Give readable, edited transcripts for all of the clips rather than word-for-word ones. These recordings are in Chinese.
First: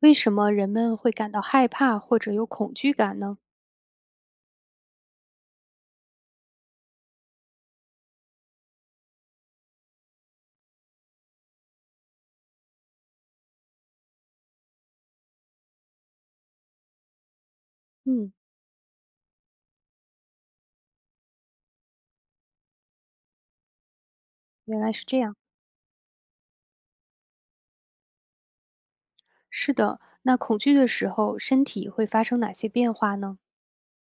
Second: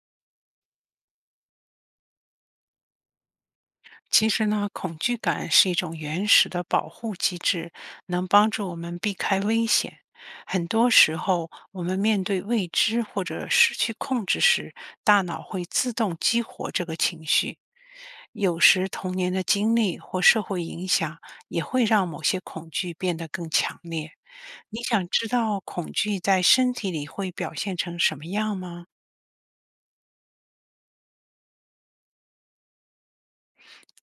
为什么人们会感到害怕或者有恐惧感呢？其实呢，恐惧感是一种原始的保护机制，能帮助我们避开危险。很多时候，我们面对未知或者失去控制时，大脑会自动激活这个情绪。嗯，有时，童年的经历或社会影响也会让某些恐惧变得更强烈。原你来是想这知样，道恐惧在身体里会表现成什么样吗？是的，那恐惧的时候，身体会发生哪些变化呢？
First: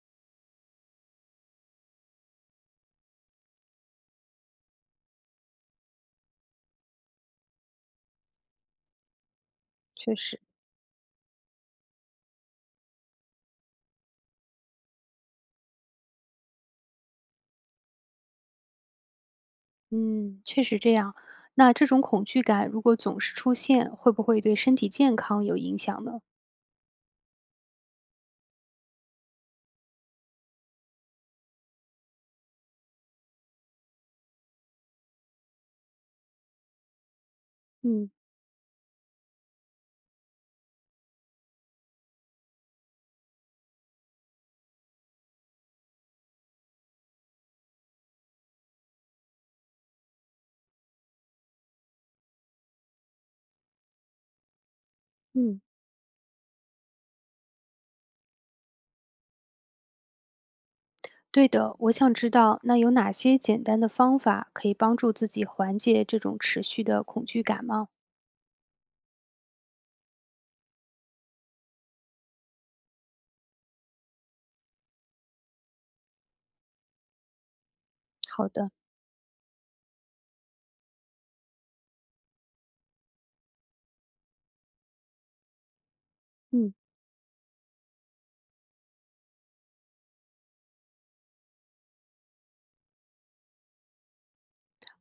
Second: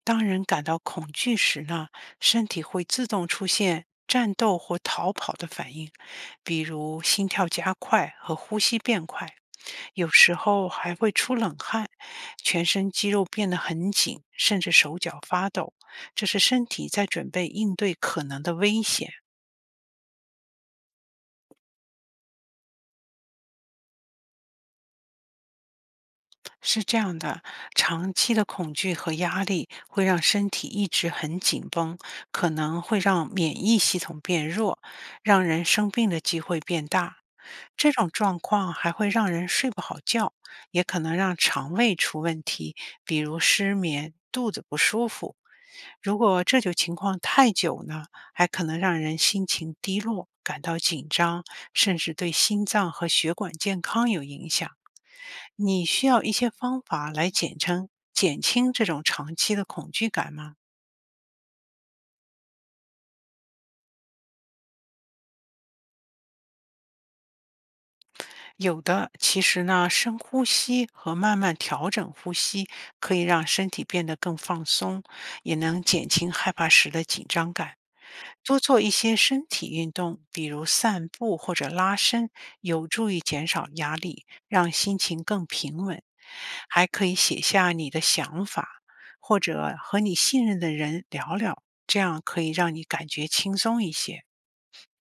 当人感到恐惧时呢，身体会自动出现战斗或逃跑的反应，比如心跳加快和呼吸变快，有确时实，候还会出冷汗，全身肌肉变得很紧，甚至手脚发抖。这是身体在准备应对可能的危险。嗯，确实这样。那这种恐惧感如果总是出现，会不会对身体健康有影响呢？是这样的，长期的恐惧和压力会让身体一直很紧绷，可能会让免疫系统变弱，让人生病的机会变大。这种嗯状况还会让人睡不好觉，也可能让肠胃出问题，比如失眠、肚子不舒服。如果这种情况太久呢，还可能让人心情低落、感到紧张，甚至对心脏和血管健康有影响。嗯，你需要一些方法来减轻这种长期的恐惧感吗？对的，我想知道，那有哪些简单的方法可以帮助自己缓解这种持续的恐惧感吗？有的，其实呢，深呼吸和慢慢调整呼吸，可以让身体变得更放松，也能减轻害怕时的紧张感。好多的，做一些身体运动，比如散步或者拉伸，有助于减少压力，让心情更平稳。嗯。还可以写下你的想法，或者和你信任的人聊聊，这样可以让你感觉轻松一些。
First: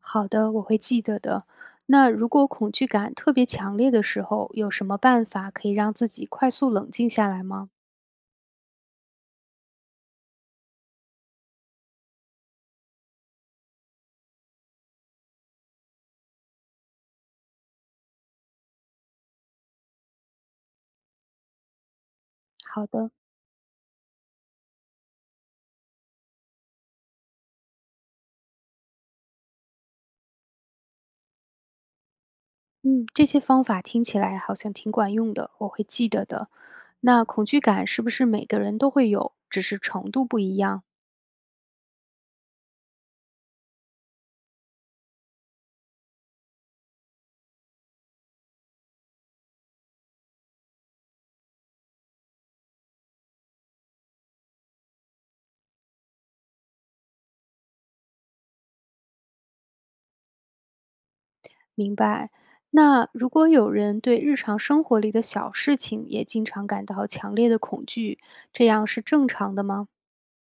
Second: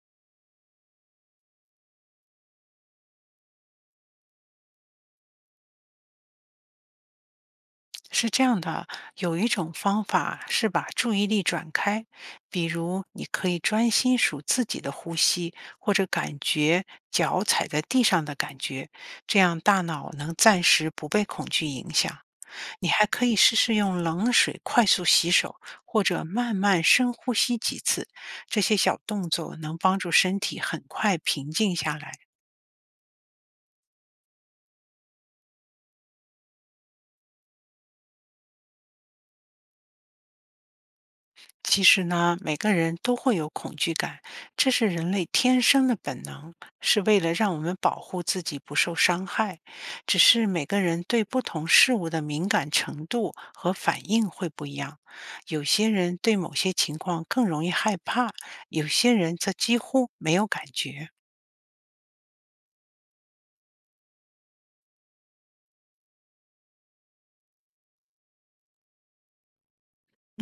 好的，我会记得的。那如果恐惧感特别强烈的时候，有什么办法可以让自己快速冷静下来吗？是这样的，有一种方法是把注意力转开，比如你可以专心数自己的呼吸，或者感觉脚踩在地上的感觉，这样大脑能暂时不被恐惧影响。好你还的，可以试试用冷水快速洗手，或者慢慢深呼吸几次，这些小动作能帮助身体很快平静下来。嗯，这些方法听起来好像挺管用的，我会记得的。那恐惧感是不是每个人都会有，只是程度不一样？其实呢，每个人都会有恐惧感，这是人类天生的本能，是为了让我们保护自己不受伤害。只是每个人对不同事物的敏感程度和反应会不一样，有些人对某些情况更容易害怕，有些人则几乎没有感觉。明白。那如果有人对日常生活里的小事情也经常感到强烈的恐惧，这样是正常的吗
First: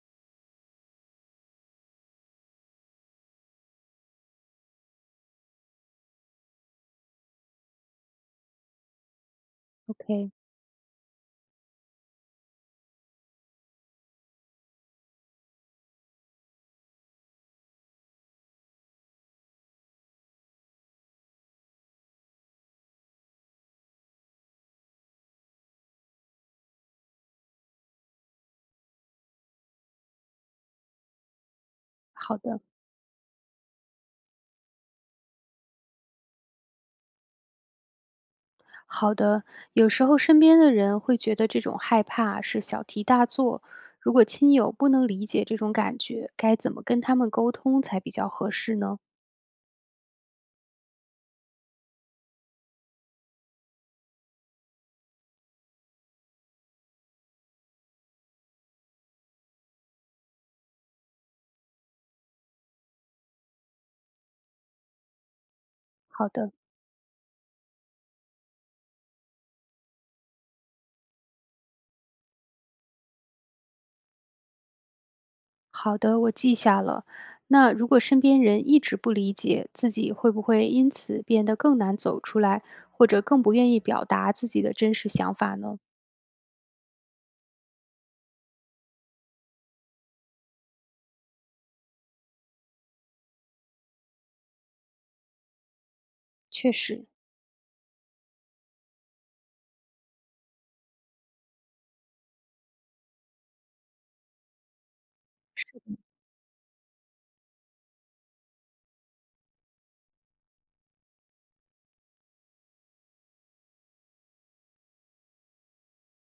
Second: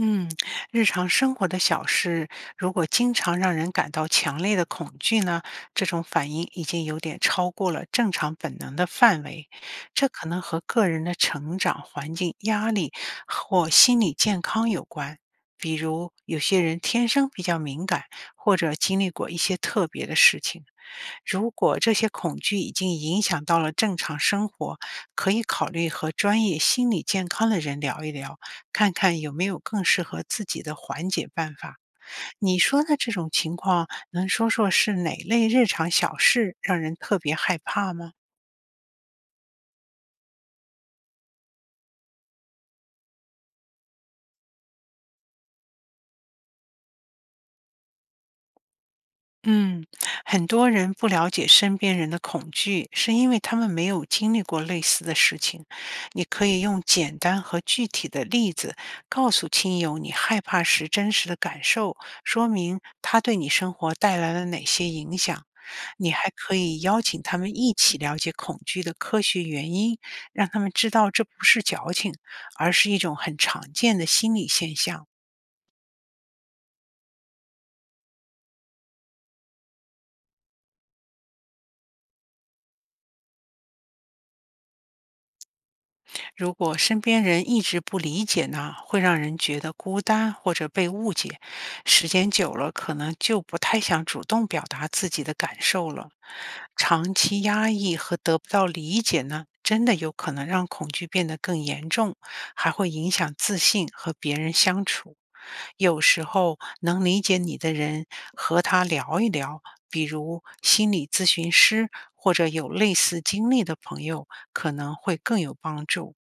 嗯，日常生活的小事，如果经常让人感到强烈的恐惧呢，这种反应已经有点超过了正常本能的范围。这可？OK，能和个人的成长环境、压力或心理健康有关。比如，有些人天生比较敏感，或者经历过一些特别的事情。如果这些恐惧已经影响到了正常生活，可以考虑和专业心理健康的人聊一聊。看看有没有更适合自己的缓解办法。好你的。说的这种情况，能说说是哪类日常小事让人特别害怕吗？好的，有时候身边的人会觉得这种害怕是小题大做。如果亲友不能理解这种感觉，该怎么跟他们沟通才比较合适呢？嗯，很多人不了解身边人的恐惧，是因为他们没有经历过类似的事情。你可以用简单和具体的例子告诉亲友你害怕时真实的感受，说明他对你生活带来了哪些影响。你还好的，可以邀请他们一起了解恐惧的科学原因，让他们知道这不是矫情，而是一种很常见的心理现象。好的，我记下了。那如果身边人一直不理解，自己会不会因此变得更难走出来，或者更不愿意表达自己的真实想法呢？如果身边人一直不理解呢，会让人觉得孤单或者被误解，时间久了可能就不太想主动表达自己的感受了。确实，长期压抑和得不到理解呢，真的有可能让恐惧变得更严重，还会影响自信和别人相处。有时候能理解你的人，和他聊一聊，比如心理咨询师或者有类似经历的朋友，可能会更有帮助。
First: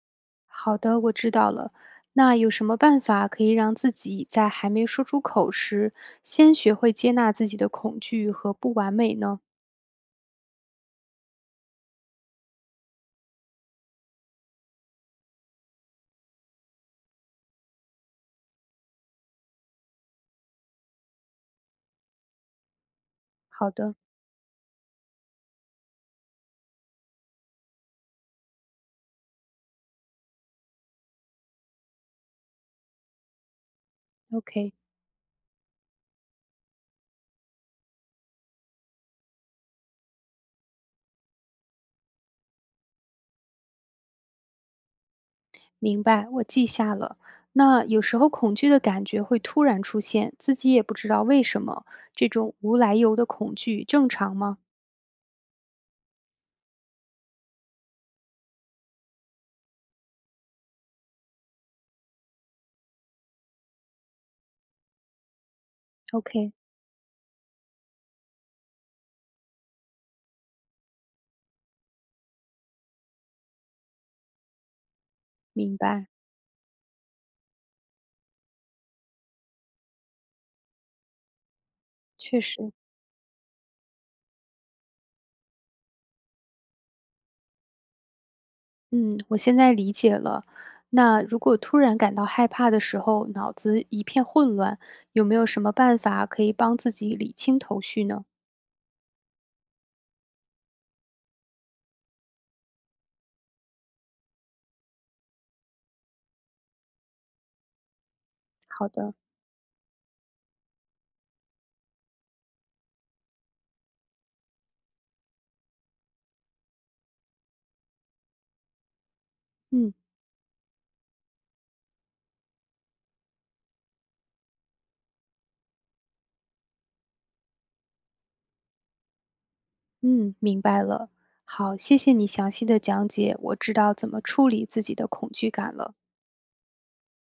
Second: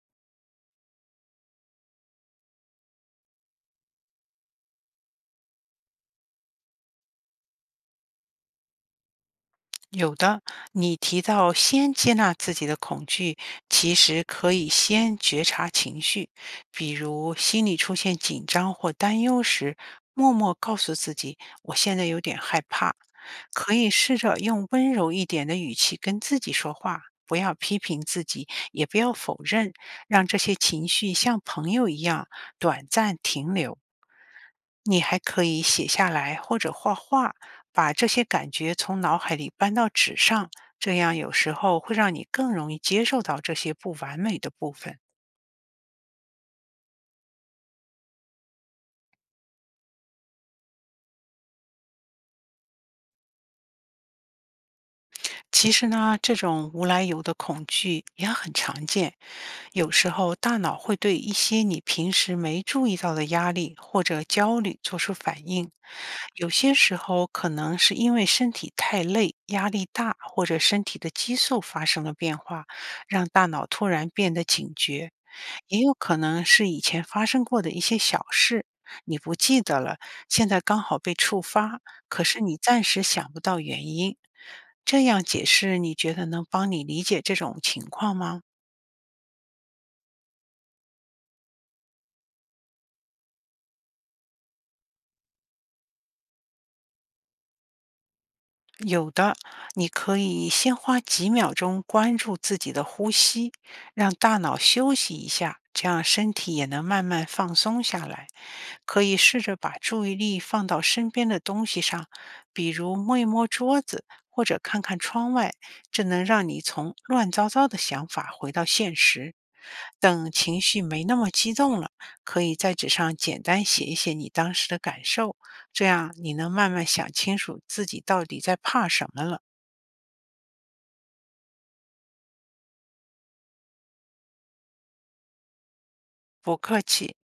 好的，我知道了。那有什么办法可以让自己在还没说出口时，先学会接纳自己的恐惧和不完美呢？有的，你提到先接纳自己的恐惧，其实可以先觉察情绪，比如心里出现紧张或担忧时，默默告诉自己：“我现在有点害怕。”好可以的试着用温柔一点的语气跟自己说话，不要批评自己，也不要否认，让这些情绪像朋友一样短暂停留。，OK，你还可以写下来或者画画，把这些感觉从脑海里搬到纸上，这样有时候会让你更容易接受到这些不完美的部分。明白，我记下了。那有时候恐惧的感觉会突然出现，自己也不知道为什么，这种无来由的恐惧正常吗其实呢，这种无来由的恐惧也很常见。有时候，大脑会对一些你平时没注意到的压力或者焦虑做出反应。有？OK，些时候，可能是因为身体太累、压力大，或者身体的激素发生了变化，让大脑突然变得警觉。明也有白，可能是以前发生过的一些小事，你不记得了，现在刚好被触发，可是确你实。暂时想不到原因。这样解释，你觉得能帮你理解这种情况吗？嗯，我现在理解了。那如果突然感到害怕的时候，脑子一片混乱，有没有什么办法可以帮自己理清头绪呢？有的，你可以先花几秒钟关注自己的呼吸，让大脑休息一下，这样身体也能慢慢放松下来。好可的，以试着把注意力放到身边的东西上，比如摸一摸桌子，或者看看窗外，这能让你从乱糟糟的想法回到现实。嗯等情绪没那么激动了，可以在纸上简单写一写你当时的感受，这样你能慢慢想清楚自己到底在怕什么了。嗯，明白了。好，谢谢你详细的讲解，我知道怎么处理自己的恐惧感了。不客气。